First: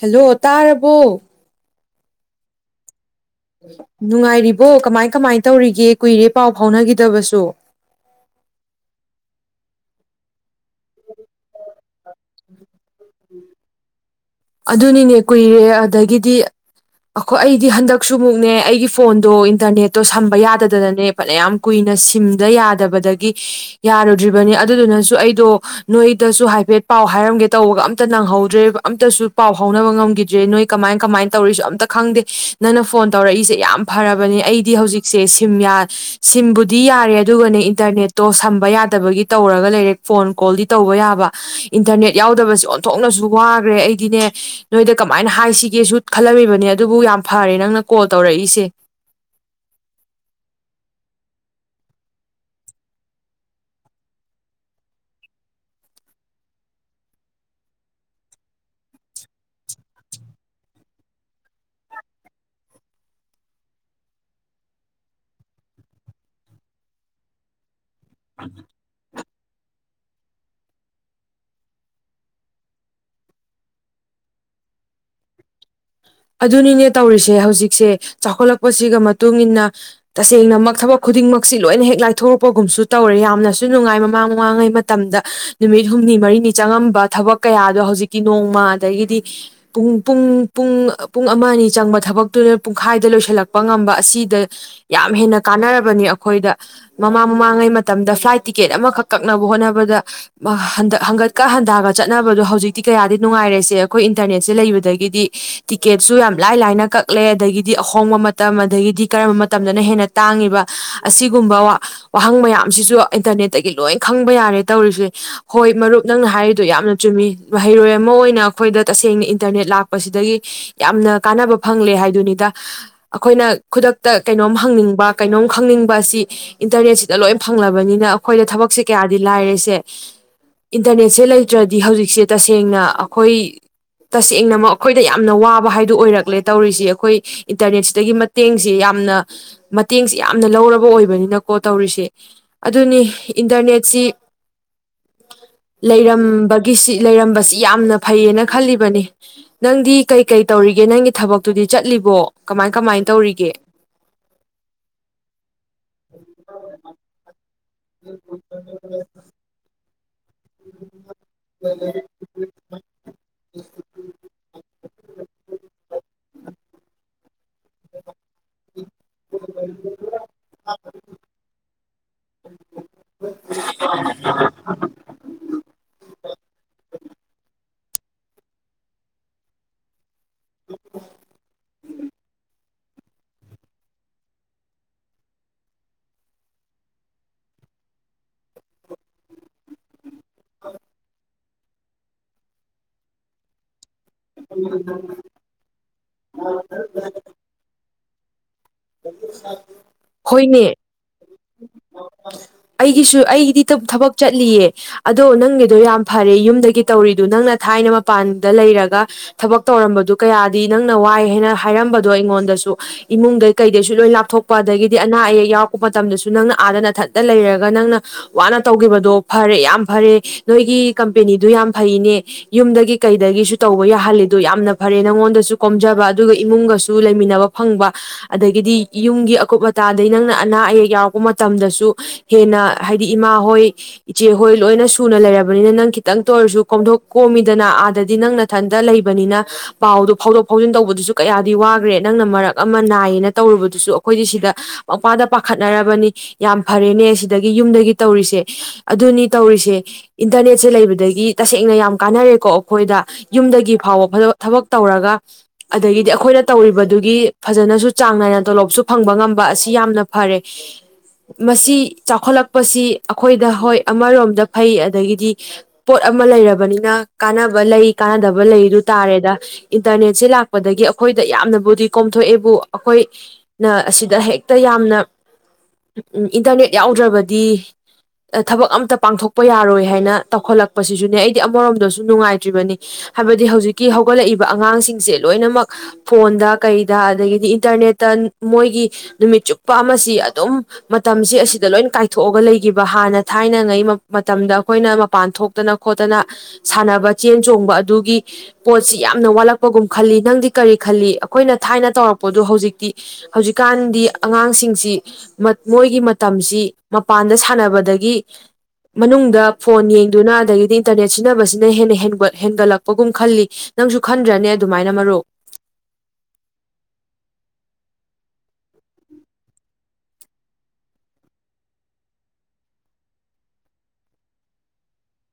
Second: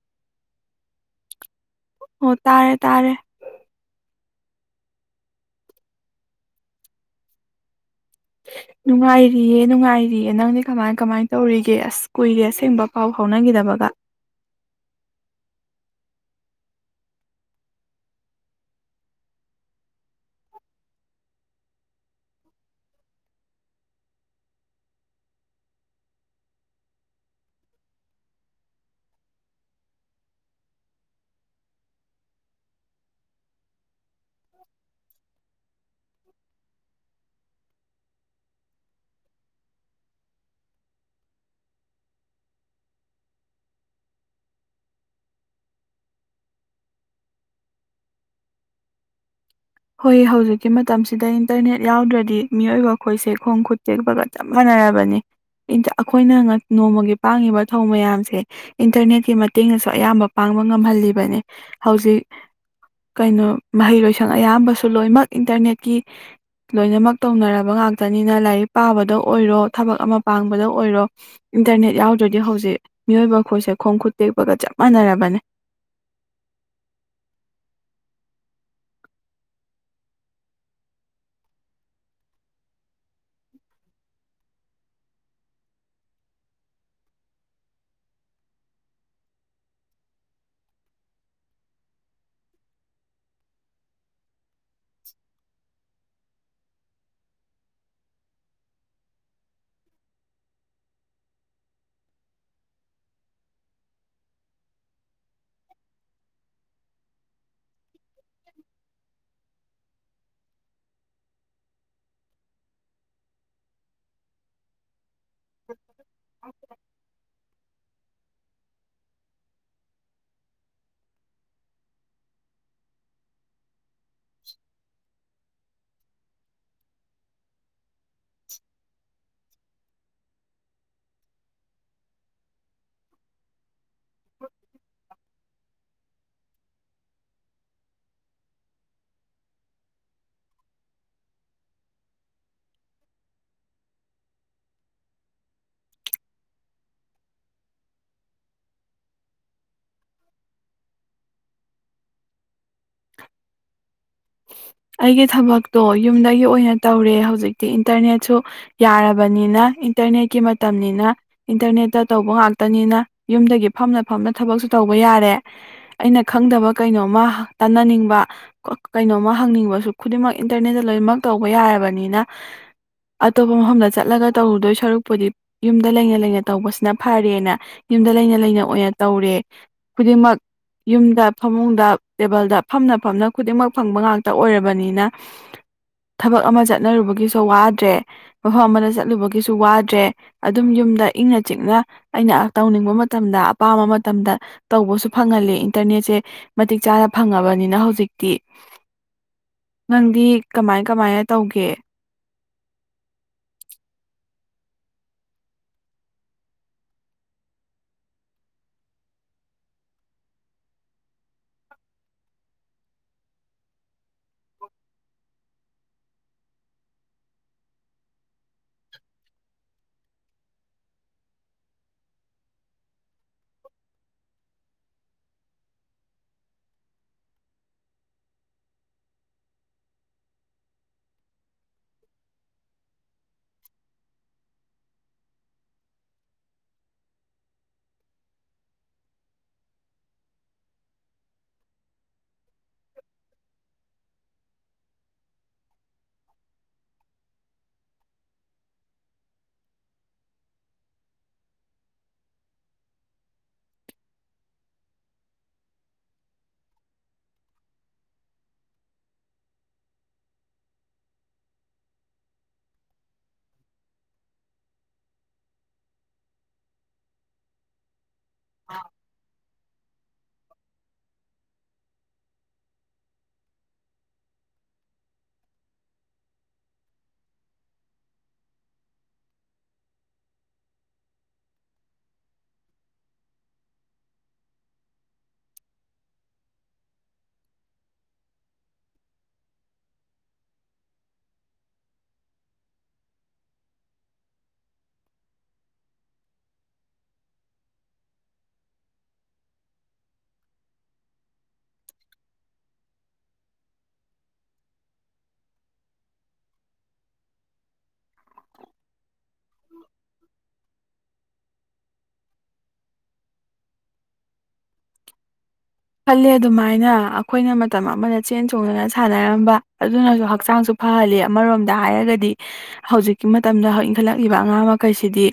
hello ꯇꯥꯕꯨ ꯑꯣ ꯇꯥꯔꯦ ꯇꯥꯔꯦ ꯅꯨꯡꯉꯥꯏꯔꯤꯕꯣ ꯀꯃꯥꯏ ꯀꯃꯥꯏ ꯇꯧꯔꯤꯒꯦ ꯀꯨꯏꯔꯦ ꯄꯥꯎ ꯐꯥꯎꯅꯈꯤꯗꯕꯁꯨ ꯅꯨꯡꯉꯥꯏꯔꯤꯌꯦ ꯅꯨꯡꯉꯥꯏꯔꯤꯌꯦ ꯅꯪꯗꯤ ꯀꯃꯥꯏ ꯀꯃꯥꯏꯅ ꯇꯧꯔꯤꯒꯦ ꯑꯁ ꯀꯨꯏꯔꯦ ꯑꯁꯦꯡꯕ ꯄꯥꯎ ꯐꯥꯎꯅꯈꯤꯗꯕꯒ ꯑꯗꯨꯅꯤꯅꯦ ꯀꯨꯏꯔꯦ ꯑꯗꯒꯤꯗꯤ ꯑꯩꯈꯣꯏ ꯑꯩꯗꯤ ꯍꯟꯗꯛꯁꯨ ꯃꯨꯛꯅꯦ ꯑꯩꯒꯤ ꯐꯣꯟꯗꯣ ꯏꯟꯇꯔꯅꯦꯠꯇꯣ ꯁꯝꯕ ꯌꯥꯗꯗꯅꯅꯦ ꯐꯅꯌꯥꯝ ꯀꯨꯏꯅ ꯁꯤꯝꯗ ꯌꯥꯗꯕꯗꯒꯤ ꯌꯥꯔꯨꯗ꯭ꯔꯤꯕꯅꯤ ꯑꯗꯨꯗꯨꯅꯁꯨ ꯑꯩꯗꯣ ꯅꯣꯏꯗꯁꯨ ꯍꯥꯏꯐꯦꯠ ꯄꯥꯎ ꯍꯥꯏꯔꯝꯒꯦ ꯇꯧꯕꯒ ꯑꯝꯇ ꯅꯪꯍꯧꯗ꯭ꯔꯦ ꯑꯝꯇꯁꯨ ꯄꯥꯎ ꯐꯥꯎꯅꯕ ꯉꯝꯈꯤꯗ꯭ꯔꯦ ꯅꯣꯏ ꯀꯃꯥꯏ ꯀꯃꯥꯏꯅ ꯇꯧꯔꯤꯁꯨ ꯑꯝꯇ ꯈꯪꯗꯦ ꯅꯪꯅ ꯐꯣꯟ ꯇꯧꯔꯛꯏꯁꯦ ꯌꯥꯝ ꯐꯔꯕꯅꯦ ꯑꯩꯗꯤ ꯍꯧꯖꯤꯛꯁꯦ ꯁꯤꯝ ꯁꯤꯝꯕꯨꯗꯤ ꯌꯥꯔꯦ ꯑꯗꯨꯒꯅꯦ ꯏꯟꯇꯔꯅꯦꯠꯇꯣ ꯁꯝꯕ ꯌꯥꯗꯕꯒꯤ ꯇꯧꯔꯒ ꯂꯩꯔꯦ ꯐꯣꯟ ꯀꯣꯜꯗꯤ ꯇꯧꯕ ꯌꯥꯕ ꯏꯟꯇꯔꯅꯦꯠ ꯌꯥꯎꯗꯕꯁꯦ ꯑꯣꯟꯊꯣꯛꯅꯁꯨ ꯋꯥꯈ꯭ꯔꯦ ꯑꯩꯗꯤꯅꯦ ꯅꯣꯏꯗ ꯀꯃꯥꯏꯅ ꯍꯥꯏꯁꯤꯒꯦꯁꯨ ꯈꯜꯂꯝꯃꯤꯕꯅꯦ ꯑꯗꯨꯕꯨ ꯌꯥꯝ ꯐꯔꯦ ꯅꯪꯅ ꯀꯣꯜ ꯇꯧꯔꯛꯏꯁꯦ ꯍꯣꯏ ꯍꯧꯖꯤꯛꯀꯤ ꯃꯇꯝꯁꯤꯗ ꯏꯟꯇꯔꯅꯦꯠ ꯌꯥꯎꯗ꯭ꯔꯗꯤ ꯃꯤꯑꯣꯏꯕ ꯑꯩꯈꯣꯏꯁꯦ ꯈꯣꯡ ꯈꯨꯠ ꯇꯦꯛꯄꯒ ꯆꯞ ꯃꯥꯟꯅꯔꯕꯅꯤ ꯑꯩꯈꯣꯏꯅ ꯅꯣꯡꯃꯒꯤ ꯄꯥꯡꯉꯤꯕ ꯊꯧ ꯃꯌꯥꯝꯁꯦ ꯏꯟꯇꯔꯅꯦꯠꯀꯤ ꯃꯇꯦꯡꯅꯁꯨ ꯑꯌꯥꯝꯕ ꯄꯥꯡꯕ ꯉꯝꯍꯜꯂꯤꯕꯅꯤ ꯍꯧꯖꯤꯛ ꯀꯩꯅꯣ ꯃꯍꯩ ꯂꯣꯏꯁꯪ ꯑꯌꯥꯝꯕꯁꯨ ꯂꯣꯏꯅꯃꯛ ꯏꯟꯇꯔꯅꯦꯠꯀꯤ ꯂꯣꯏꯅꯃꯛ ꯇꯧꯅꯔꯕ ꯇꯅꯤꯅ ꯂꯥꯏꯔꯤꯛ ꯄꯥꯕꯗꯣ ꯑꯣꯏꯔꯣ ꯊꯕꯛ ꯑꯃ ꯄꯥꯡꯕꯗ ꯑꯣꯏꯔꯣ ꯏꯟꯇꯔꯅꯦꯠ ꯌꯥꯎꯗ꯭ꯔꯗꯤ ꯍꯧꯖꯤꯛ ꯃꯤꯑꯣꯏꯕ ꯑꯩꯈꯣꯏꯁꯦ ꯈꯣꯡ ꯈꯨꯠ ꯇꯦꯛꯄꯒ ꯆꯞ ꯃꯥꯟꯅꯔꯕꯅꯤ ꯑꯗꯨꯅꯤꯅꯦ ꯇꯧꯔꯤꯁꯦ ꯍꯧꯖꯤꯛꯁꯦ ꯆꯥꯎꯈꯠꯂꯛꯄꯁꯤꯒ ꯃꯇꯨꯡ ꯏ ꯃꯇꯨꯡꯏꯟꯅ ꯇꯁꯦꯡꯅꯃꯛ ꯊꯕꯛ ꯈꯨꯗꯤꯡꯃꯛꯁꯤ ꯂꯣꯏꯅ ꯍꯦꯛ ꯂꯥꯏꯊꯣꯔꯛꯄꯒꯨꯝꯁꯨ ꯇꯧꯔꯦ ꯌꯥꯝꯅꯁꯨ ꯅꯨꯡꯉꯥꯏ ꯃꯃꯥꯡ ꯃꯃꯥꯡꯉꯩ ꯃꯇꯝꯗ ꯅꯨꯃꯤꯠ ꯍꯨꯝꯅꯤ ꯃꯔꯤꯅꯤ ꯆꯪꯉꯝꯕ ꯊꯕꯛ ꯀꯌꯥꯗꯣ ꯍꯧꯖꯤꯛꯇꯤ ꯅꯣꯡꯃ ꯑꯗꯒꯤꯗꯤ ꯄꯨꯡ ꯄꯨꯡ ꯄꯨꯡ ꯄꯨꯡ ꯑꯃ ꯑꯅꯤ ꯆꯪꯕ ꯊꯕꯛꯇꯨꯅ ꯄꯨꯡꯈꯥꯏꯗ ꯂꯣꯏꯁꯤꯜꯂꯛꯄ ꯉꯝꯕ ꯑꯁꯤꯗ ꯌꯥꯝ ꯍꯦꯟꯅ ꯀꯥꯟꯅꯔꯕꯅꯤ ꯑꯩꯈꯣꯏꯗ ꯃꯃꯥꯡ ꯃꯃꯥꯡꯉꯩ ꯃꯇꯝꯗ ꯐ꯭ꯂꯥꯏꯠ ꯇꯤꯀꯦꯠ ꯑꯃꯈꯛ ꯀꯛꯅꯕ ꯍꯣꯠꯅꯕꯗ ꯍꯟꯒꯠꯀ ꯍꯟꯊꯒ ꯆꯠꯅꯕꯗꯣ ꯍꯧꯖꯤꯛꯇꯤ ꯀꯌꯥꯗꯤ ꯅꯨꯡꯉꯥꯏꯔꯦꯁꯦ ꯑꯩꯈꯣꯏ ꯏꯟꯇꯔꯅꯦꯠꯁꯦ ꯂꯩꯕꯗꯒꯤꯗꯤ ꯇ ꯀꯦꯠꯁꯨ ꯌꯥꯝ ꯂꯥꯏ ꯂꯥꯏꯅ ꯀꯛꯂꯦ ꯑꯗꯒꯤꯗꯤ ꯑꯍꯣꯡꯕ ꯃꯇꯝ ꯑꯗꯒꯤꯗꯤ ꯀꯔꯝꯕ ꯃꯇꯝꯗꯅ ꯍꯦꯟꯅ ꯇꯥꯡꯉꯤꯕ ꯑꯁꯤꯒꯨꯝꯕ ꯋꯥꯍꯪ ꯃꯌꯥꯝꯁꯤꯁꯨ ꯏꯟꯇꯔꯅꯦꯠꯇꯒꯤ ꯂꯣꯏ ꯈꯪꯕ ꯌꯥꯔꯦ ꯇꯧꯔꯤꯁꯦ ꯍꯣꯏ ꯃꯔꯨꯞ ꯅꯪꯅ ꯍꯥꯏꯔꯤꯗꯨꯣ ꯌꯥꯝꯅ ꯆꯨꯝꯃꯤ ꯃꯍꯩꯔꯣꯏ ꯑꯃ ꯑꯣꯏꯅ ꯑꯩꯈꯣꯏꯗ ꯇꯁꯦꯡꯅ ꯏꯟꯇꯔꯅꯦꯠ ꯂꯥꯛꯄꯁꯤꯗꯒꯤ ꯌꯥꯝꯅ ꯀꯥꯟꯅꯕ ꯐꯪꯂꯦ ꯍꯥꯏꯗꯨꯅꯤꯗ ꯑꯩꯈꯣꯏꯅ ꯈꯨꯗꯛ ꯀꯩꯅꯣꯝ ꯍꯪꯅꯤꯡꯕ ꯀꯩꯅꯣꯝ ꯈꯪꯅꯤꯡꯕ ꯑꯁꯤ ꯏꯟꯇꯔꯅꯦꯠꯁꯤꯗ ꯂꯣꯏ ꯐꯪꯂꯕꯅꯤꯅ ꯑꯩꯈꯣꯏꯗ ꯊꯕꯛꯁꯦ ꯀꯌꯥꯗꯤ ꯂꯥꯏꯔꯦꯁꯦ ꯁꯦ ꯏꯟꯇꯔꯅꯦꯠꯁꯦ ꯂꯩꯇ꯭ꯔꯗꯤ ꯍꯧꯖꯤꯛꯁꯦ ꯇꯁꯦꯡꯅ ꯑꯩꯈꯣꯏ ꯇꯁꯦꯡꯅꯃꯛ ꯑꯩꯈꯣꯏꯗ ꯌꯥꯝꯅ ꯋꯥꯕ ꯐ ꯀꯩ ꯀꯩ ꯇꯧꯔꯤꯒꯦ ꯅꯪꯒꯤ ꯊꯕꯛꯇꯨꯗꯤ ꯆꯠꯂꯤꯕꯣ ꯀꯃꯥꯏ ꯀꯃꯥꯏ ꯇꯧꯔꯤꯒꯦ ꯑꯩꯒꯤ ꯊꯕꯛꯇꯣ ꯌꯨꯝꯗꯒꯤ ꯑꯣꯏꯅ ꯇꯧꯔꯦ ꯍꯧꯖꯤꯛ ꯏꯟꯇꯔꯅꯦꯠꯁꯨ ꯌꯥꯔꯕꯅꯤꯅ ꯇꯅꯦ ꯀꯤ ꯃꯇꯝꯅꯤꯅ ꯏꯟꯇꯔꯅꯦꯠꯇ ꯇꯧꯕ ꯉꯥꯛꯇꯅꯤꯅ ꯌꯨꯝꯗꯒꯤ ꯐꯝꯅ ꯐꯝꯅ ꯊꯕꯛ ꯇꯧꯕ ꯌꯥꯔꯦ ꯑꯩꯅ ꯈꯪꯗꯕ ꯀꯩꯅꯣꯝꯃ ꯇꯥꯟꯅꯅꯤꯡꯕ ꯀꯩꯅꯣꯃ ꯗꯤꯡꯃꯛ ꯏꯟꯇꯔꯅꯦ ꯂꯣꯏꯅꯃꯛ ꯇꯧꯕ ꯌꯥꯔꯕꯅꯤꯅ ꯑꯇꯣꯞꯄ ꯃꯐꯝꯗ ꯆꯠꯂ ꯇꯧꯔꯨꯗꯣꯏ ꯁꯔꯨꯛꯄꯨꯗꯤ ꯌꯨꯝꯗ ꯂꯩꯅ ꯂꯩꯅ ꯇꯧꯕꯁꯤꯅ ꯐꯔꯦꯅ ꯌꯨꯝꯗ ꯂꯩꯅ ꯂꯩꯅ ꯑꯣꯏꯅ ꯇꯧꯔꯦ ꯈꯨꯗꯤꯡꯃꯛ ꯌꯨꯝꯗ ꯐꯃꯨꯡꯗ ꯇꯦꯕꯜꯗ ꯐꯝꯅ ꯐꯝꯅ ꯈꯨꯗꯤꯡꯃꯛ ꯐꯪꯕ ꯉꯥꯛ ꯇ ꯑꯣꯏꯔꯕꯅꯤꯅ ꯊꯕꯛ ꯑꯃ ꯆꯠꯅꯔꯨꯕꯒꯤꯁꯨ ꯋꯥꯗ꯭ꯔꯦ ꯃꯐꯝ ꯑꯃꯗ ꯆꯠꯂꯨꯕꯒꯤꯁꯨ ꯋꯥꯗ꯭ꯔꯦ ꯑꯗꯨꯝ ꯌꯨꯝꯗ ꯏꯪꯅ ꯤꯛꯅ ꯑꯩꯅ ꯇꯧꯅꯤꯡꯕ ꯃꯇꯝꯗ ꯑꯄꯥꯝꯕ ꯃꯇꯝꯗ ꯇꯧꯕꯁꯨ ꯐꯪꯍꯜꯂꯤꯦ ꯏꯟꯇꯔꯅꯦꯠꯁꯦ ꯃꯇꯤꯛ ꯆꯥꯅ ꯐꯪꯉꯕꯅꯤꯅ ꯍꯧꯖꯤꯛ ꯇ ꯍꯣꯏꯅꯦ ꯀꯃꯥꯏꯅ ꯇꯧꯒꯦ ꯑꯩꯒꯤꯁꯨ ꯑꯩꯒꯤꯗꯤ ꯊꯕꯛ ꯆꯠꯂꯤꯌꯦ ꯑꯗꯣ ꯅꯪꯒꯤꯗꯣ ꯌꯥꯝ ꯐꯔꯦ ꯌꯨꯝꯗꯒꯤ ꯇꯧꯔꯤꯗꯨ ꯅꯪꯅ ꯊꯥꯏꯅ ꯃꯄꯥꯟꯗ ꯂꯩꯔꯒ ꯊꯕꯛ ꯇꯧꯔꯝꯕꯗꯨ ꯀꯌꯥꯗꯤ ꯅꯪꯅ ꯋꯥꯏ ꯍꯥꯏꯅ ꯍꯥꯏꯔꯝꯕꯗꯣ ꯑꯩꯉꯣꯟꯗꯁꯨ ꯏꯃꯨꯡꯗꯩ ꯀꯩꯗꯩꯁꯨ ꯂꯣꯏ ꯂꯥꯞꯊꯣꯛꯄ ꯑꯗꯒꯤꯗꯤ ꯑꯅꯥ ꯑꯌꯦꯛ ꯌꯥꯎꯔꯛꯄ ꯃꯇꯝꯗꯁꯨ ꯅꯪꯅ ꯑꯥꯗ ꯅꯊꯠꯇ ꯂꯩꯔꯒ ꯅꯪꯅ ꯋꯥꯅ ꯇꯧꯈꯤꯕꯗꯣ ꯐꯔꯦ ꯌꯥꯝꯅ ꯐꯔꯦ ꯅꯣꯏꯒꯤ ꯀꯝꯄꯦꯅꯤꯗꯨ ꯌꯥꯝ ꯐꯩꯅꯦ ꯌꯨꯝꯗꯒꯤ ꯀꯩꯗꯒꯤꯁꯨ ꯇꯧꯕ ꯌꯥꯍꯜꯂꯤꯗꯣ ꯌꯥꯝꯅ ꯐꯔꯦ ꯅꯪꯉꯣꯟꯗꯁꯨ ꯀꯣꯝꯖꯕ ꯑꯗꯨꯒ ꯏꯃꯨꯡꯒꯁꯨ ꯂꯩꯃꯤꯟꯅꯕ ꯐꯪꯕ ꯑꯗꯒꯤꯗꯤ ꯌꯨꯝꯒꯤ ꯑꯀꯨꯞ ꯑꯇꯥꯗꯒꯤꯩ ꯅꯪꯅ ꯑꯅꯥ ꯑꯌꯦꯛ ꯌꯥꯎꯔꯛꯄ ꯃꯇꯝꯗꯁꯨ ꯍꯦꯟꯅ ꯍꯥꯏꯗꯤ ꯏꯃꯥ ꯍꯣꯏ ꯏꯆꯦꯍꯣꯏ ꯂꯣꯏꯅ ꯁꯨꯅ ꯂꯩꯔꯕꯅꯤꯅ ꯅꯪ ꯈꯤꯇꯪꯇ ꯑꯣꯏꯔꯁꯨ ꯀꯣꯝꯊꯣꯛ ꯀꯣꯝꯃꯤꯗꯅ ꯑꯥꯗꯗꯤ ꯅꯪꯅꯊꯟꯇ ꯂꯩꯕꯅꯤꯅ ꯄꯥꯎꯗꯣ ꯐꯥꯎꯗꯣꯛ ꯐꯥꯎꯖꯤꯟ ꯇꯧꯕꯗꯨꯁꯨ ꯀꯌꯥꯗꯤ ꯋꯥꯈ꯭ꯔꯦ ꯅꯪꯅ ꯃꯔꯛ ꯑꯃ ꯅꯥꯏꯌꯦꯅ ꯇꯧꯔꯨꯕꯗꯨꯁꯨ ꯑꯩꯈꯣꯏꯗꯤ ꯁꯤꯗ ꯃꯄꯥꯗ ꯄꯥꯈꯠ ꯆꯠꯅꯔꯕꯅꯤ ꯌꯥꯝ ꯐꯔꯦꯅꯦ ꯁꯤꯗꯒꯤ ꯌꯨꯝꯗꯒꯤ ꯇꯧꯔꯤꯁꯦ ꯑꯗꯨꯅꯤ ꯇꯧꯔꯤꯁꯦ ꯏꯟꯇꯔꯅꯦꯠꯁꯦ ꯂꯩꯕꯗꯒꯤ ꯇꯁꯦꯡꯅ ꯌꯥꯝ ꯀꯥꯟꯅꯔꯦꯀꯣ ꯑꯩꯈꯣꯏꯗ ꯌꯨꯝꯗꯒꯤ ꯐꯥꯎꯕ ꯊꯕꯛ ꯇꯧꯔꯒ ꯑꯗꯒꯤꯗꯤ ꯑꯩꯈꯣꯏꯅ ꯇꯧꯔꯤꯕꯗꯨꯒꯤ ꯐꯖꯅꯁꯨ ꯆꯥꯡ ꯅꯥꯏꯅ ꯇꯣꯂꯣꯞꯁꯨ ꯐꯪꯕ ꯉꯝꯕ ꯑꯁꯤ ꯌꯥꯝꯅ ꯐꯔꯦ ꯃꯁꯤ ꯆꯥꯎꯈꯠꯂꯛꯄꯁꯤ ꯑꯩꯈꯣꯏꯗ ꯍꯣꯏ ꯑꯃꯔꯣꯝꯗ ꯐꯩ ꯑꯗꯒꯤꯗꯤ ꯄꯣꯠ ꯑꯃ ꯂꯩꯔꯕꯅꯤꯅ ꯀꯥꯟꯅꯕ ꯂꯩ ꯀꯥꯟꯅꯗꯕ ꯂꯩꯗꯨ ꯇꯥꯔꯦꯗ ꯏꯟꯇꯔꯅꯦꯠꯁꯦ ꯂꯥꯛꯄꯗꯒꯤ ꯑꯩꯈꯣꯏꯗ ꯌꯥꯝꯅꯕꯨꯗꯤ ꯀꯣꯝꯊꯣꯛꯑꯦꯕꯨ ꯑꯩꯈꯣꯏꯅ ꯑꯁꯤꯗ ꯍꯦꯛꯇ ꯌꯥꯝꯅ ꯏꯟꯇꯔꯅꯦꯠ ꯌꯥꯎꯗ꯭ꯔꯕꯗꯤ ꯊꯕꯛ ꯑꯝꯇ ꯄꯥꯡꯊꯣꯛꯄ ꯌꯥꯔꯣꯏ ꯍꯥꯏꯅ ꯇꯧꯈꯠꯂꯛꯄꯁꯤꯁꯨꯅꯦ ꯑꯩꯗꯤ ꯑꯃꯔꯣꯝꯗꯁꯨ ꯅꯨꯡꯉꯥꯏꯇ꯭ꯔꯤꯕꯅꯤ ꯍꯥꯏꯕꯗꯤ ꯍꯧꯖꯤꯛꯀꯤ ꯍꯧꯒꯠꯂꯛꯏꯕ ꯑꯉꯥꯡꯁꯤꯡꯁꯦ ꯂꯣꯏꯅꯃꯛ ꯐꯣꯟꯗ ꯀꯩꯗ ꯑꯗꯒꯤꯗꯤ ꯏꯟꯇꯔꯅꯦꯠꯇ ꯃꯣꯏꯒꯤ ꯅꯨꯃꯤꯠ ꯆꯨꯞꯄ ꯑꯃ ꯁꯤ ꯑꯗꯨꯝ ꯃꯇꯝꯁꯤ ꯑꯁꯤꯗ ꯂꯣꯏ ꯀꯥꯏꯊꯣꯛꯑꯒ ꯂꯩꯈꯤꯕ ꯍꯥꯟꯅ ꯊꯥꯏꯅꯉꯩ ꯃꯇꯝꯗ ꯑꯩꯈꯣꯏꯅ ꯃꯄꯥꯟ ꯊꯣꯛꯇꯅ ꯈꯣꯠꯇꯅ ꯁꯥꯟꯅꯕ ꯆꯦꯟ ꯆꯣꯡꯕ ꯑꯗꯨꯒꯤ ꯄꯣꯠꯁꯤ ꯌꯥꯝꯅ ꯋꯥꯠꯂꯛꯄꯒꯨꯝ ꯈꯜꯂꯤ ꯅꯪꯗꯤ ꯀꯔꯤ ꯈꯜꯂꯤ ꯑꯩꯈꯣꯏꯅ ꯊꯥꯏꯅ ꯇꯧꯔꯛꯄꯗꯨ ꯍꯧꯖꯤꯛꯇꯤ ꯍꯧꯖꯤꯛꯀꯥꯟꯗꯤ ꯑꯉꯥꯡꯁꯤꯡꯁꯤ ꯃꯣꯏꯒꯤ ꯃꯇꯝꯁꯤ ꯃꯄꯥꯟꯗ ꯁꯥꯟꯅꯕꯗꯒꯤ ꯃꯅꯨꯡꯗ ꯐꯣꯟ ꯌꯦꯡꯗꯨꯅ ꯑꯗꯒꯤꯗꯤ ꯏꯟꯇꯔꯅꯦꯠ ꯁꯤꯖꯤꯟꯅꯕꯁꯤꯅ ꯍꯦꯟꯅ ꯍꯦꯟꯒꯠꯂꯛꯄꯒꯨꯝ ꯈꯜꯂꯤ ꯅꯪꯁꯨ ꯈꯟꯗ꯭ꯔꯅꯦ ꯑꯗꯨꯃꯥꯏꯅ ꯃꯔꯨꯞ ꯈꯜꯂꯦ ꯑꯗꯨꯃꯥꯏꯅ ꯑꯩꯈꯣꯏꯅ ꯃꯇꯝ ꯑꯃꯗ ꯆꯦꯟ ꯆꯣꯡꯗꯅ ꯁꯥꯟꯅꯔꯝꯕ ꯑꯗꯨꯅꯁꯨ ꯍꯛꯆꯥꯡꯁꯨ ꯐꯍꯜꯂꯤ ꯑꯃꯔꯣꯝꯗ ꯍꯥꯏꯔꯒꯗꯤ ꯍꯧꯖꯤꯛꯀꯤ ꯃꯇꯝꯗ ꯏꯟꯈꯠꯂꯛꯂꯤꯕ ꯑꯉꯥꯡ ꯃꯈꯩꯁꯤꯗꯤ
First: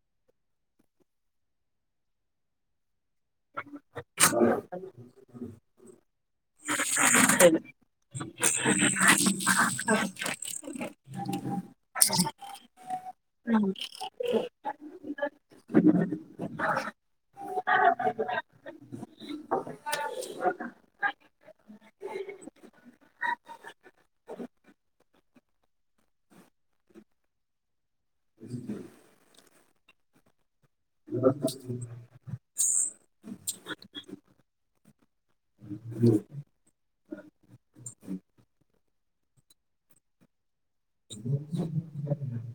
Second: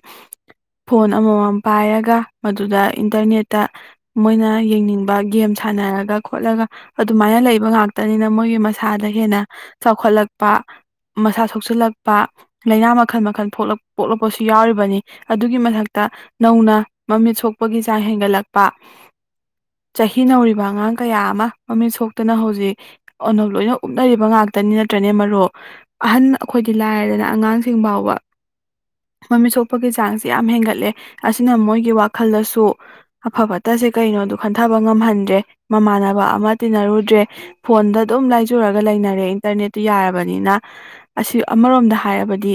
ꯐꯣꯟ ꯑꯃꯃꯝ ꯄꯥꯏꯔꯒ ꯃꯗꯨꯗ ꯏꯟꯇꯔꯅꯦꯠꯇ ꯃꯣꯏꯅ ꯌꯦꯡꯅꯤꯡꯕ ꯒꯦꯝ ꯁꯥꯟꯅꯔꯒ ꯈꯣꯠꯂꯒ ꯑꯗꯨꯃꯥꯏꯅ ꯂꯩꯕ ꯉꯇꯅꯤꯅ ꯃꯣꯏꯒꯤ ꯃꯁꯥꯗ ꯍꯦꯟꯅ ꯆꯥꯎꯈꯠꯂꯛꯄ ꯃꯁꯥ ꯁꯣꯛꯆꯤꯜꯂꯛ ꯂꯥꯏꯅꯥ ꯃꯈꯟ ꯃꯈꯜ ꯄꯣꯛꯂꯛꯄꯁꯨ ꯌꯥꯎꯔꯤꯕꯅꯤ ꯑꯗꯨꯒꯤ ꯃꯊꯛꯇ ꯅꯧꯅ ꯃꯃꯤꯠ ꯁꯣꯛꯄꯒꯤ ꯆꯥꯡ ꯍꯦꯟꯒꯠꯂꯛꯄ ꯆꯍꯤ ꯅꯧꯔꯤꯕ ꯑꯉꯥꯡ ꯀꯌꯥ ꯑꯃ ꯃꯃꯤꯠ ꯁꯣꯛꯇꯅ ꯍꯧꯖꯤꯛ ꯑꯣꯅꯧ ꯂꯣꯏꯅ ꯎꯞꯅꯔꯤꯕ ꯉꯥꯛꯇꯅꯤ ꯅꯠꯇ꯭ꯔꯅꯦ ꯃꯔꯣꯛ ꯑꯍꯟ ꯑꯩꯈꯣꯏꯗꯤ ꯂꯥꯏꯔꯗꯅ ꯑꯉꯥꯡꯁꯤꯡ ꯐꯥꯎꯕ ꯃꯃꯤꯠ ꯁꯣꯛꯄꯒꯤ ꯆꯥꯡꯁ ꯀꯌꯥ ꯃꯦꯦꯡꯒꯥ ꯎꯠꯂꯦ ꯑꯁꯤꯅ ꯃꯣꯏꯒꯤ ꯋꯥꯈꯜꯗꯁꯨ ꯑꯐ ꯐꯠꯇꯁꯦ ꯀꯩꯅꯣ ꯟꯊꯕ ꯉꯝꯍꯟꯗ꯭ꯔꯦ ꯃꯃꯥꯟꯅꯕ ꯑꯃ ꯇꯤꯟꯅꯔꯨꯗ꯭ꯔꯦ ꯐꯣꯟꯗ ꯑꯗꯨꯝ ꯂꯥꯏꯖ ꯒ ꯂꯩꯅꯔꯦ ꯏꯟꯇꯔꯅꯦꯠꯇꯨ ꯌꯥꯔꯕꯅꯤꯅ ꯑꯁꯤ ꯑꯃꯔꯣꯝꯗ ꯍꯥꯏꯔꯕꯗꯤ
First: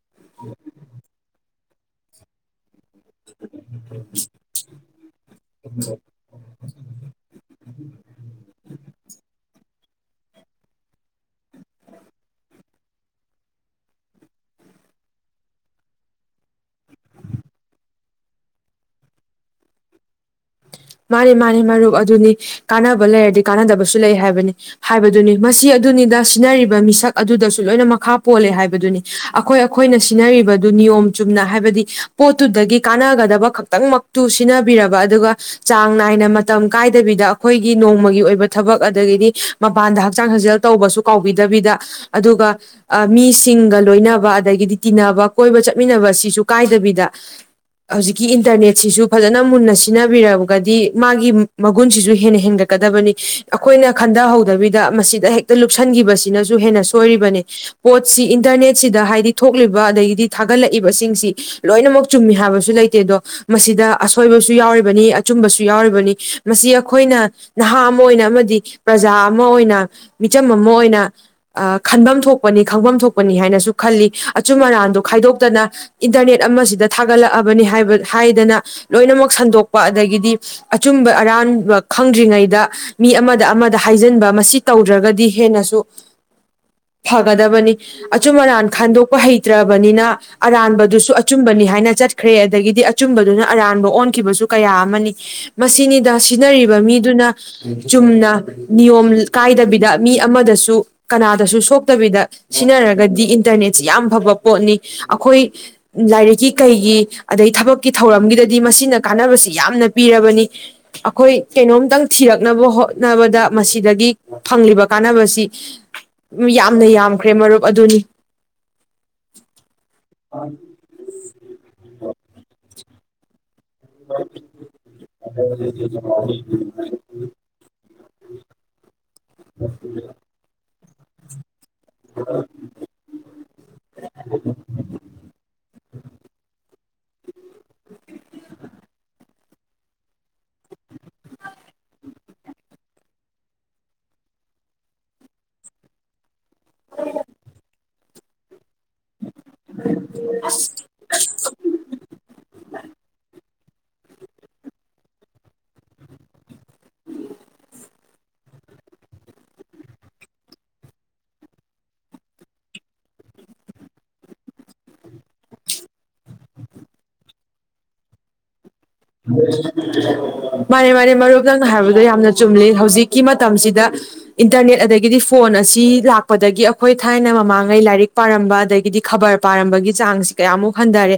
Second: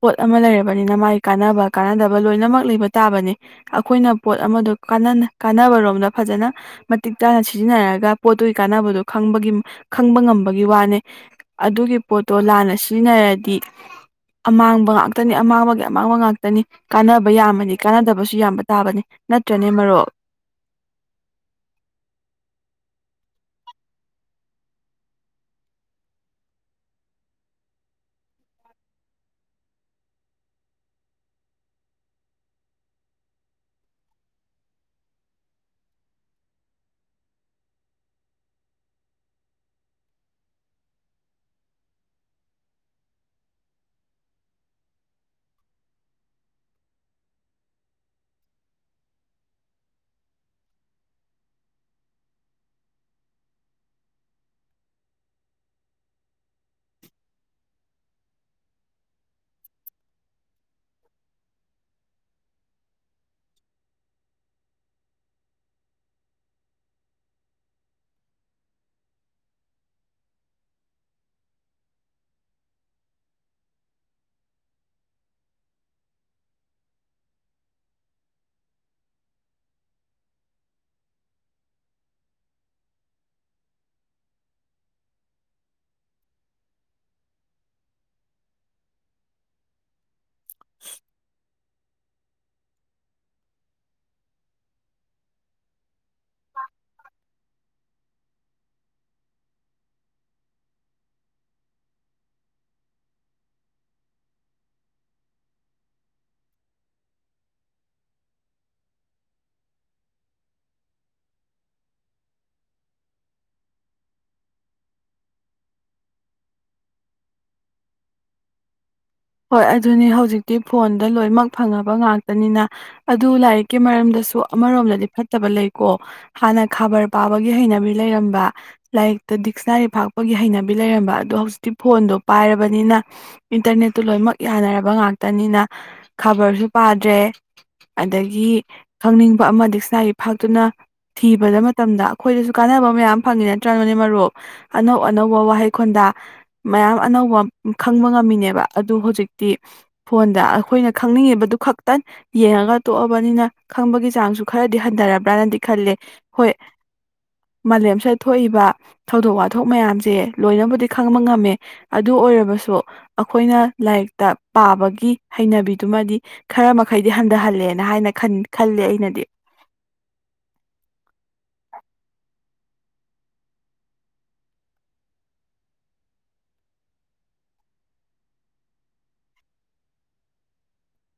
ꯄꯣꯠ ꯑꯃ ꯂꯩꯔꯕꯅꯤꯅ ꯃꯥꯒꯤ ꯀꯥꯟꯅꯕ ꯀꯥꯟꯅꯗꯕ ꯂꯣꯏꯅꯃꯛ ꯂꯩꯕ ꯇꯥꯕꯅꯤ ꯑꯩꯈꯣꯏꯅ ꯄꯣꯠ ꯑꯃꯗ ꯀꯥꯟꯅꯕꯔꯣꯝꯗ ꯐꯖꯅ ꯃꯇꯤꯛ ꯆꯥꯅ ꯁꯤꯖꯤꯟꯅꯔꯒ ꯄꯣꯠꯇꯨꯒꯤ ꯀꯥꯟꯅꯕꯗꯣ ꯈꯪꯕꯒꯤ ꯈꯪꯕ ꯉꯝꯕꯒꯤ ꯋꯥꯅꯦ ꯑꯗꯨꯒꯤ ꯄꯣꯠꯇꯣ ꯂꯥꯟꯅ ꯁꯤꯖꯤꯟꯅꯔꯗꯤ ꯑꯃꯥꯡꯕ ꯉꯥꯛꯇꯅꯤ ꯑꯃꯥꯡꯕꯒꯤ ꯑꯃꯥꯡꯕ ꯉꯥꯛꯇꯅꯤ ꯀꯥꯟꯅꯕ ꯌꯥꯝꯃꯗꯤ ꯀꯥꯟꯅꯗꯕꯁꯨ ꯌꯥꯝꯕ ꯇꯥꯕꯅꯤ ꯅꯠꯇ꯭ꯔꯅꯦ ꯃꯔꯣꯛ ꯃꯥꯅꯤ ꯃꯥꯅꯤ ꯃꯔꯨꯞ ꯑꯗꯨꯅꯤ ꯀꯥꯟꯅꯕ ꯂꯩꯔꯗꯤ ꯀꯥꯟꯅꯗꯕꯁꯨ ꯂꯩ ꯍꯥꯏꯕꯅꯤ ꯍꯥꯏꯕꯗꯨꯅꯤ ꯃꯁꯤ ꯑꯗꯨꯅꯤꯗ ꯁꯤꯖꯤꯟꯅꯔꯤꯕ ꯃꯤꯁꯛ ꯑꯗꯨꯗꯁꯨ ꯂꯣꯏꯅ ꯃꯈꯥ ꯄꯣꯜꯂꯦ ꯍꯥꯏꯕꯗꯨꯅꯤ ꯑꯩꯈꯣꯏ ꯑꯩꯈꯣꯏꯅ ꯁꯤꯟꯅꯔꯤꯕꯗꯨ ꯅꯤꯌꯣꯝ ꯆꯨꯝꯅ ꯍꯥꯏꯕꯗꯤ ꯄꯣꯠꯇꯨꯗꯒꯤ ꯀꯥꯟꯅꯒꯗꯕ ꯈꯛꯇꯪꯃꯛꯇꯨ ꯁꯤꯟꯅꯕꯤꯔꯕ ꯑꯗꯨꯒ ꯆꯥꯡ ꯅꯥꯏꯅ ꯃꯇꯝ ꯀꯥꯏꯗꯕꯤꯗ ꯑꯩꯈꯣꯏꯒꯤ ꯅꯣꯡꯃꯒꯤ ꯑꯣꯏꯕ ꯊꯕꯛ ꯑꯗꯒꯤꯗꯤ ꯃꯄꯥꯟꯗ ꯍꯛꯆꯥꯡ ꯍꯖꯦꯜ ꯇꯧꯕꯁꯨ ꯀꯥꯎꯕꯤꯗꯕꯤꯗ ꯑꯗꯨꯒ ꯃꯤꯁꯤꯡꯒ ꯂꯣꯏꯅꯕ ꯑꯗꯒꯤꯗꯤ ꯇꯤꯟꯅꯕ ꯀꯣꯏꯕ ꯆꯠꯃꯤꯟꯅꯕ ꯁꯤꯁꯨ ꯀꯥꯏꯗꯕꯤꯗ ꯍꯧꯖꯤꯛꯀꯤ ꯏꯟꯇꯔꯅꯦꯠꯁꯤꯁꯨ ꯐꯖꯅ ꯃꯨꯟꯅ ꯁꯤꯖꯤꯟꯅ ꯍꯥꯏꯕꯤꯒꯗꯤ ꯃꯥꯒꯤ ꯃꯒꯨꯟꯁꯤꯁꯨ ꯍꯦꯟꯅ ꯍꯦꯟꯒꯠꯀꯗꯕꯅꯤ ꯑꯩꯈꯣꯏꯅ ꯈꯟꯊꯍꯧꯗꯕꯤꯗ ꯃꯁꯤꯗ ꯍꯦꯛꯇ ꯂꯨꯞꯁꯟꯈꯤꯕꯁꯤꯅꯁꯨ ꯍꯦꯟꯅ ꯁꯣꯏꯔꯤꯕꯅꯤ ꯄꯣꯠꯁꯤ ꯏꯟꯇꯔꯅꯦꯠꯁꯤꯗ ꯍꯥꯏꯗꯤ ꯊꯣꯛꯂꯤꯕ ꯑꯗꯒꯤꯗꯤ ꯊꯥꯒꯠꯂꯛꯏꯕꯁꯤꯡꯁꯤ ꯂꯣꯏꯅꯃꯛ ꯆꯨꯝꯃꯤ ꯍꯥꯏꯕꯁꯨ ꯂꯩꯇꯦ ꯑꯗꯣ ꯃꯁꯤꯗ ꯑꯁꯣꯏꯕꯁꯨ ꯌꯥꯎꯔꯤꯕ ꯑꯆꯨꯝꯕꯁꯨ ꯌꯥꯎꯔꯤꯕꯅꯤ ꯃꯁꯤ ꯑꯩꯈꯣꯏꯅ ꯅꯍꯥ ꯑꯃ ꯑꯣꯏꯅ ꯑꯃꯗꯤ ꯄ꯭ꯔꯖꯥ ꯑꯃ ꯑꯣꯏꯅ ꯃꯤꯆꯝ ꯑꯃ ꯑꯣꯏꯅ ꯈꯟꯐꯝ ꯊꯣꯛꯄꯅꯤ ꯈꯪꯐꯝ ꯊꯣꯛꯄꯅꯤ ꯍꯥꯏꯅꯁꯨ ꯈꯜꯂꯤ ꯑꯆꯨꯝ ꯑꯔꯥꯟꯗꯣ ꯈꯥꯏꯗꯣꯛꯇꯅ ꯏꯟꯇꯔꯅꯦꯠ ꯑꯃꯁꯤꯗ ꯊꯥꯒꯠꯂꯛꯑꯕꯅꯤ ꯍꯥꯏꯕ ꯍꯥꯏꯗꯅ ꯂꯣꯏꯅꯃꯛ ꯁꯟꯗꯣꯛ ꯑꯗꯒꯤꯗꯤ ꯑꯆꯨꯝꯕ ꯑꯔꯥꯟꯕ ꯈꯪꯗ꯭ꯔꯤꯉꯩꯗ ꯃꯤ ꯑꯃꯗ ꯑꯃꯗ ꯍꯥꯏꯖꯤꯟꯕ ꯃꯁꯤ ꯇꯧꯗ꯭ꯔꯒꯗꯤ ꯍꯦꯟꯅꯁꯨ ꯐꯒꯗꯕꯅꯤ ꯑꯆꯨꯝ ꯑꯔꯥꯟ ꯈꯟꯗꯣꯛꯄ ꯍꯩꯇ꯭ꯔꯕꯅꯤꯅ ꯑꯔꯥꯟꯕꯗꯨꯁꯨ ꯑꯆꯨꯝꯕꯅꯤ ꯍꯥꯏꯅ ꯆꯠꯈ꯭ꯔꯦ ꯑꯗꯒꯤꯗꯤ ꯑꯆꯨꯝꯕꯗꯨꯅ ꯑꯔꯥꯟꯕ ꯑꯣꯟꯈꯤꯕꯁꯨ ꯀꯌꯥ ꯑꯃꯅꯤ ꯃꯁꯤꯅꯤꯗ ꯁꯤꯖꯤꯟꯅꯔꯤꯕ ꯃꯤꯗꯨꯅ ꯆꯨꯝꯅ ꯅꯤꯌꯣꯝ ꯀꯥꯏꯗꯕꯤꯗ ꯃꯤ ꯑꯃꯗꯁꯨ ꯀꯅꯥꯗꯁꯨ ꯁꯣꯛꯇꯕꯤꯗ ꯁꯤꯖꯤꯟꯅꯔꯒꯗꯤ ꯏꯟꯇꯔꯅꯦꯠꯁꯤ ꯌꯥꯝ ꯐꯕ ꯄꯣꯠꯅꯤ ꯑꯩꯈꯣꯏ ꯂꯥꯏꯔꯤꯛꯀꯤ ꯀꯩꯒꯤ ꯑꯗꯩ ꯊꯕꯛꯀꯤ ꯊꯧꯔꯝꯒꯤꯗꯗꯤ ꯃꯁꯤꯅ ꯀꯥꯟꯅꯕꯁꯤ ꯌꯥꯝꯅ ꯄꯤꯔꯕꯅꯤ ꯑꯩꯈꯣꯏ ꯀꯩꯅꯣꯝꯇꯪ ꯊꯤꯔꯛꯅꯕ ꯍꯣꯠꯅꯕꯗ ꯃꯁꯤꯗꯒꯤ ꯐꯪꯂꯤꯕ ꯀꯥꯟꯅꯕꯁꯤ ꯌꯥꯝꯅ ꯌꯥꯝꯈ꯭ꯔꯦ ꯃꯔꯨꯞ ꯑꯗꯨꯅꯤ ꯍꯣꯏ ꯑꯗꯨꯅꯤ ꯍꯧꯖꯤꯛꯇꯤ ꯐꯣꯟꯗ ꯂꯣꯏꯅꯃꯛ ꯐꯪꯉꯕ ꯉꯥꯛꯇꯅꯤꯅ ꯑꯗꯨ ꯂꯥꯏꯛ ꯀ ꯃꯔꯝꯗꯁꯨ ꯑꯃꯔꯣꯝꯗꯗꯤ ꯐꯠꯇꯕ ꯂꯩꯀꯣ ꯍꯥꯟꯅ ꯈꯕꯔ ꯄꯥꯕꯒꯤ ꯍꯩꯅꯕꯤ ꯂꯩꯔꯝꯕ ꯂꯥꯏꯔꯤꯛꯇ ꯗꯤꯛꯁꯅꯥꯔꯤ ꯐꯥꯛꯄꯒꯤ ꯍꯩꯅꯕꯤ ꯕꯤ ꯂꯩꯔꯝꯕ ꯑ ꯑꯗꯨꯣ ꯍꯧꯖꯤꯤ ꯐꯣꯟꯗꯣ ꯄꯥꯏꯔꯕꯅꯤꯅ ꯏꯟꯇꯔꯅꯦꯠ ꯂꯣꯏꯅꯃꯛ ꯌꯥꯅꯔꯕ ꯉꯥꯛꯇꯅꯤꯅ ꯈꯕꯔ ꯄꯥꯗ꯭ꯔꯦ ꯑꯗꯒꯤ ꯈꯪꯅꯤꯡꯕ ꯑꯃ ꯗꯤꯁꯅꯥꯒꯤ ꯐꯥꯛꯇꯨꯅ ꯊꯤꯕꯗ ꯃꯇꯝꯗ ꯑꯩꯈꯣꯏꯗꯁꯨ ꯀꯥꯟꯅꯕ ꯃꯌꯥꯝ ꯐꯪꯉꯤ ꯅꯠꯇ꯭ꯔꯅꯅꯦ ꯃꯔꯨꯞ ꯑꯅꯧ ꯑꯅꯧꯕ ꯋꯥꯍꯩꯈꯣꯟꯗ ꯃꯌꯥꯝ ꯑꯅꯧꯕ ꯈꯪꯕ ꯉꯝ ꯃꯤꯅꯦꯕ ꯑꯗꯨ ꯍꯧꯖꯤꯛꯇꯤ ꯐꯣꯟꯗ ꯑꯩꯈꯣꯏꯅ ꯈꯪꯅꯤꯡꯉꯤꯕꯗꯨ ꯈꯛꯇ ꯌꯦꯡꯉꯒ ꯇꯣꯛꯑꯕꯅꯤꯅ ꯈꯪꯕꯒꯤ ꯆꯥꯡꯁꯨ ꯈꯔꯗꯤ ꯍꯟꯊꯔꯕ꯭ꯔꯅꯗꯤ ꯈꯜꯂꯦ ꯍꯣꯏ ꯃꯥꯂꯦꯝꯁꯤꯗ ꯊꯣꯛꯏꯕ ꯊꯧꯗꯣꯛ ꯋꯥꯊꯣꯛ ꯃꯌꯥꯝꯁꯦ ꯂꯣꯏꯅꯕꯨꯗꯤ ꯈꯪꯕ ꯉꯝꯃꯦ ꯑꯗꯨ ꯑꯣꯏꯔꯕꯁꯨ ꯑꯩꯈꯣꯏꯅ ꯂꯥꯏꯔꯤꯛꯇ ꯄꯥꯕꯒꯤ ꯍꯩꯅꯕꯤꯗꯨꯃꯗꯤ ꯈꯔ ꯃꯈꯩꯗꯤ ꯍꯟꯊꯍꯜꯂꯦꯅ ꯍꯥꯏꯅ ꯈꯟ ꯃꯥꯅꯤ ꯃꯥꯅꯦ ꯃꯔꯨꯞꯀꯪ ꯍꯥꯏꯕ ꯑꯗꯣ ꯌꯥꯝꯅ ꯆꯨꯝꯂꯤ ꯍꯧꯖꯤꯛꯀꯤ ꯃꯇꯝꯁꯤꯗ ꯏꯟꯇꯔꯅꯦꯠ ꯑꯗꯒꯤꯗꯤ ꯐꯣꯟ ꯑꯁꯤ ꯂꯥꯛꯄꯗꯒꯤ ꯑꯩꯈꯣꯏ ꯊꯥꯏꯅ ꯃꯃꯥꯡꯉꯩ ꯂꯥꯏꯔꯤꯛ ꯄꯥꯔꯝꯕ ꯑꯗꯒꯤꯗꯤ ꯈꯕꯔ ꯄꯥꯔꯝꯕꯒꯤ ꯆꯥꯡꯁꯤ ꯀꯌꯥꯃꯨꯛ ꯍꯟꯊꯔꯦ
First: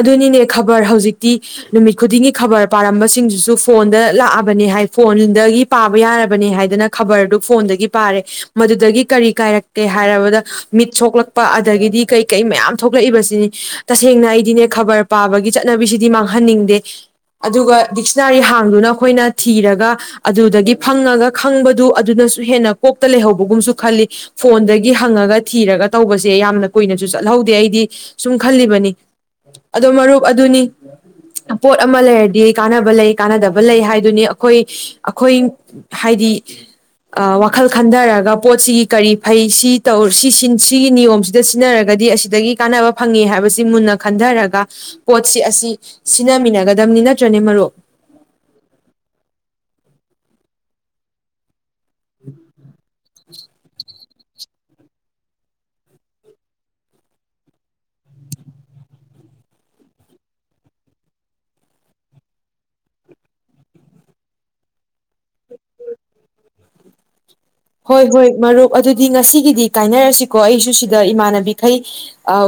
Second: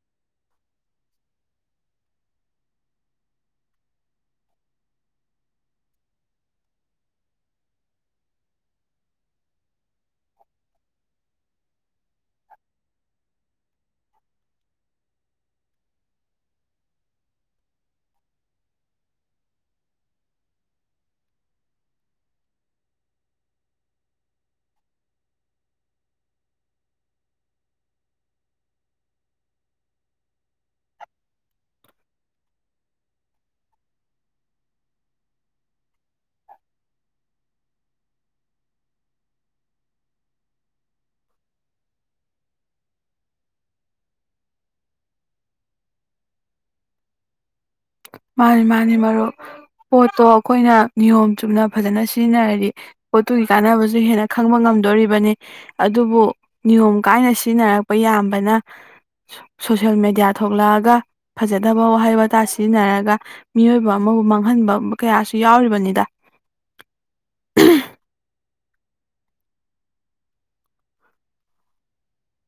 ꯑꯗꯨꯅꯤꯅꯦ ꯈꯕꯔ ꯍꯧꯖꯤꯛꯇꯤ ꯅꯨꯃꯤꯠ ꯈꯨꯗꯤꯡꯒꯤ ꯈꯕꯔ ꯄꯥꯔꯝꯕꯁꯤꯡꯗꯨꯁꯨ ꯐꯣꯟꯗ ꯂꯥꯛꯑꯕꯅꯦ ꯍꯥꯏ ꯐꯣꯟꯗꯒꯤ ꯄꯥꯕ ꯌꯥꯔꯕꯅꯦ ꯍꯥꯏꯗꯅ ꯈꯕꯔꯗꯨ ꯐꯣꯟꯗꯒꯤ ꯄꯥꯔꯦ ꯃꯗꯨꯗꯒꯤ ꯀꯔꯤ ꯀꯥꯏꯔꯛꯀꯦ ꯍꯥꯏꯔꯕꯗ ꯃꯤꯠ ꯁꯣꯛꯂꯛꯄ ꯑꯗꯒꯤꯗꯤ ꯀꯩ ꯀꯩ ꯃꯌꯥꯝ ꯊꯣꯛꯂꯛꯏꯕꯁꯤꯅꯤ ꯇꯁꯦꯡꯅ ꯑꯩꯗꯤꯅꯦ ꯈꯕꯔ ꯄꯥꯕꯒꯤ ꯆꯠꯅꯕꯤꯁꯤꯗꯤ ꯃꯥꯡꯍ ꯍꯪꯍꯟꯅꯤꯡꯗꯦ ꯑꯗꯨꯒ ꯗꯤꯛꯁꯅꯥꯔꯤ ꯍꯥꯡꯗꯨꯅ ꯑꯩꯈꯣꯏꯅ ꯊꯤꯔꯒ ꯑꯗꯨꯗꯒꯤ ꯐꯪꯉꯒ ꯈꯪꯕꯗꯨ ꯑꯗꯨꯅꯁꯨ ꯍꯦꯟꯅ ꯀꯣꯛꯇ ꯂꯩꯍꯧꯕꯒꯨꯝꯁꯨ ꯈꯜꯂꯤ ꯐꯣꯟꯗꯒꯤ ꯍꯪꯉꯒ ꯊꯤꯔꯒ ꯇꯧꯕꯁꯦ ꯌꯥꯝꯅ ꯀꯨꯏꯅꯁꯨ ꯆꯠꯍꯧꯗꯦ ꯑꯩꯗꯤ ꯁꯨꯝ ꯈꯜꯂꯤꯕꯅꯤ ꯑꯗꯣ ꯃꯔꯨꯞ ꯑꯗꯨꯅꯤ ꯄꯣꯠ ꯑꯃ ꯂꯩꯔꯗꯤ ꯀꯥꯟꯅꯕ ꯂꯩ ꯀꯥꯟꯅꯗꯕ ꯂꯩ ꯍꯥꯏꯗꯨꯅꯤ ꯑꯩꯈꯣꯏ ꯑꯩꯈꯣꯏ ꯍꯥꯏꯗꯤ ꯋꯥꯈꯜ ꯈꯟꯊꯔꯒ ꯄꯣꯠꯁꯤꯒꯤ ꯀꯔꯤ ꯐꯩ ꯁꯤ ꯇꯧ ꯁꯤꯒꯤ ꯅꯤꯌꯣꯝꯁꯤꯗ ꯁꯤꯖꯤꯟꯅꯔꯒꯗꯤ ꯑꯁꯤꯗꯒꯤ ꯀꯥꯟꯅꯕ ꯐꯪꯉꯦ ꯍꯥꯏꯕꯁꯤ ꯃꯨꯟꯅ ꯈꯟꯊꯔꯒ ꯄꯣꯠꯁꯤ ꯑꯁꯤ ꯁꯤꯟꯅꯃꯤꯟꯅꯒꯗꯕꯅꯤ ꯅꯠꯇ꯭ꯔꯅꯦ ꯃꯔꯨꯞ ꯃꯥꯅꯤ ꯃꯥꯅꯤ ꯃꯔꯨꯞ ꯄꯣꯠꯇꯣ ꯑꯩꯈꯣꯏꯅ ꯅꯤꯌꯣꯝ ꯆꯨꯝꯅ ꯐꯖꯅ ꯁꯤꯖꯤꯟꯅꯔꯗꯤ ꯄꯣꯠꯇꯨꯒꯤ ꯀꯥꯟꯅꯕꯁꯨ ꯍꯦꯟꯅ ꯈꯪꯕ ꯉꯝꯗꯣꯔꯤꯕꯅꯤ ꯑꯗꯨꯕꯨ ꯅꯤꯌꯣꯝ ꯀꯥꯏꯅ ꯁꯤꯖꯤꯟꯅꯔꯛꯄ ꯌꯥꯕꯅ ꯁꯣꯁꯦꯜ ꯃꯦꯗꯤꯌꯥ ꯊꯣꯛꯂꯛꯑꯒ ꯐꯖꯗꯕ ꯋꯥꯍꯩ ꯋꯥꯇꯥ ꯁꯤꯖꯤꯟꯅꯔꯒ ꯃꯤꯑꯣꯏꯕ ꯑꯃꯕꯨ ꯃꯥꯡꯍꯟꯕ ꯀꯌꯥꯁꯨ ꯌꯥꯎꯔꯤꯕꯅꯤꯗ ꯍꯣꯏ ꯍꯣꯏ ꯃꯔꯨꯞ ꯑꯗꯨꯗꯤ ꯉꯁꯤꯒꯤꯗꯤ ꯀꯥꯏꯅꯔꯁꯤꯀꯣ ꯑꯩꯁꯨ ꯁꯤꯗ ꯏꯃꯥꯟꯅꯕꯤꯈꯩ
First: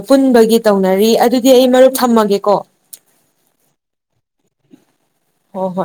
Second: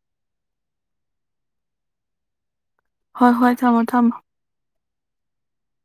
ꯄꯨꯟꯕꯒꯤ ꯇꯧꯅꯔꯤ ꯑꯗꯨꯗꯤ ꯑꯩ ꯃꯔꯨꯞ ꯊꯝꯃꯒꯦꯀꯣ ꯍꯣꯏ ꯍꯣꯏ ꯊꯝꯃꯣ ꯊꯝꯃꯣ ꯍꯣ ꯍꯣꯏ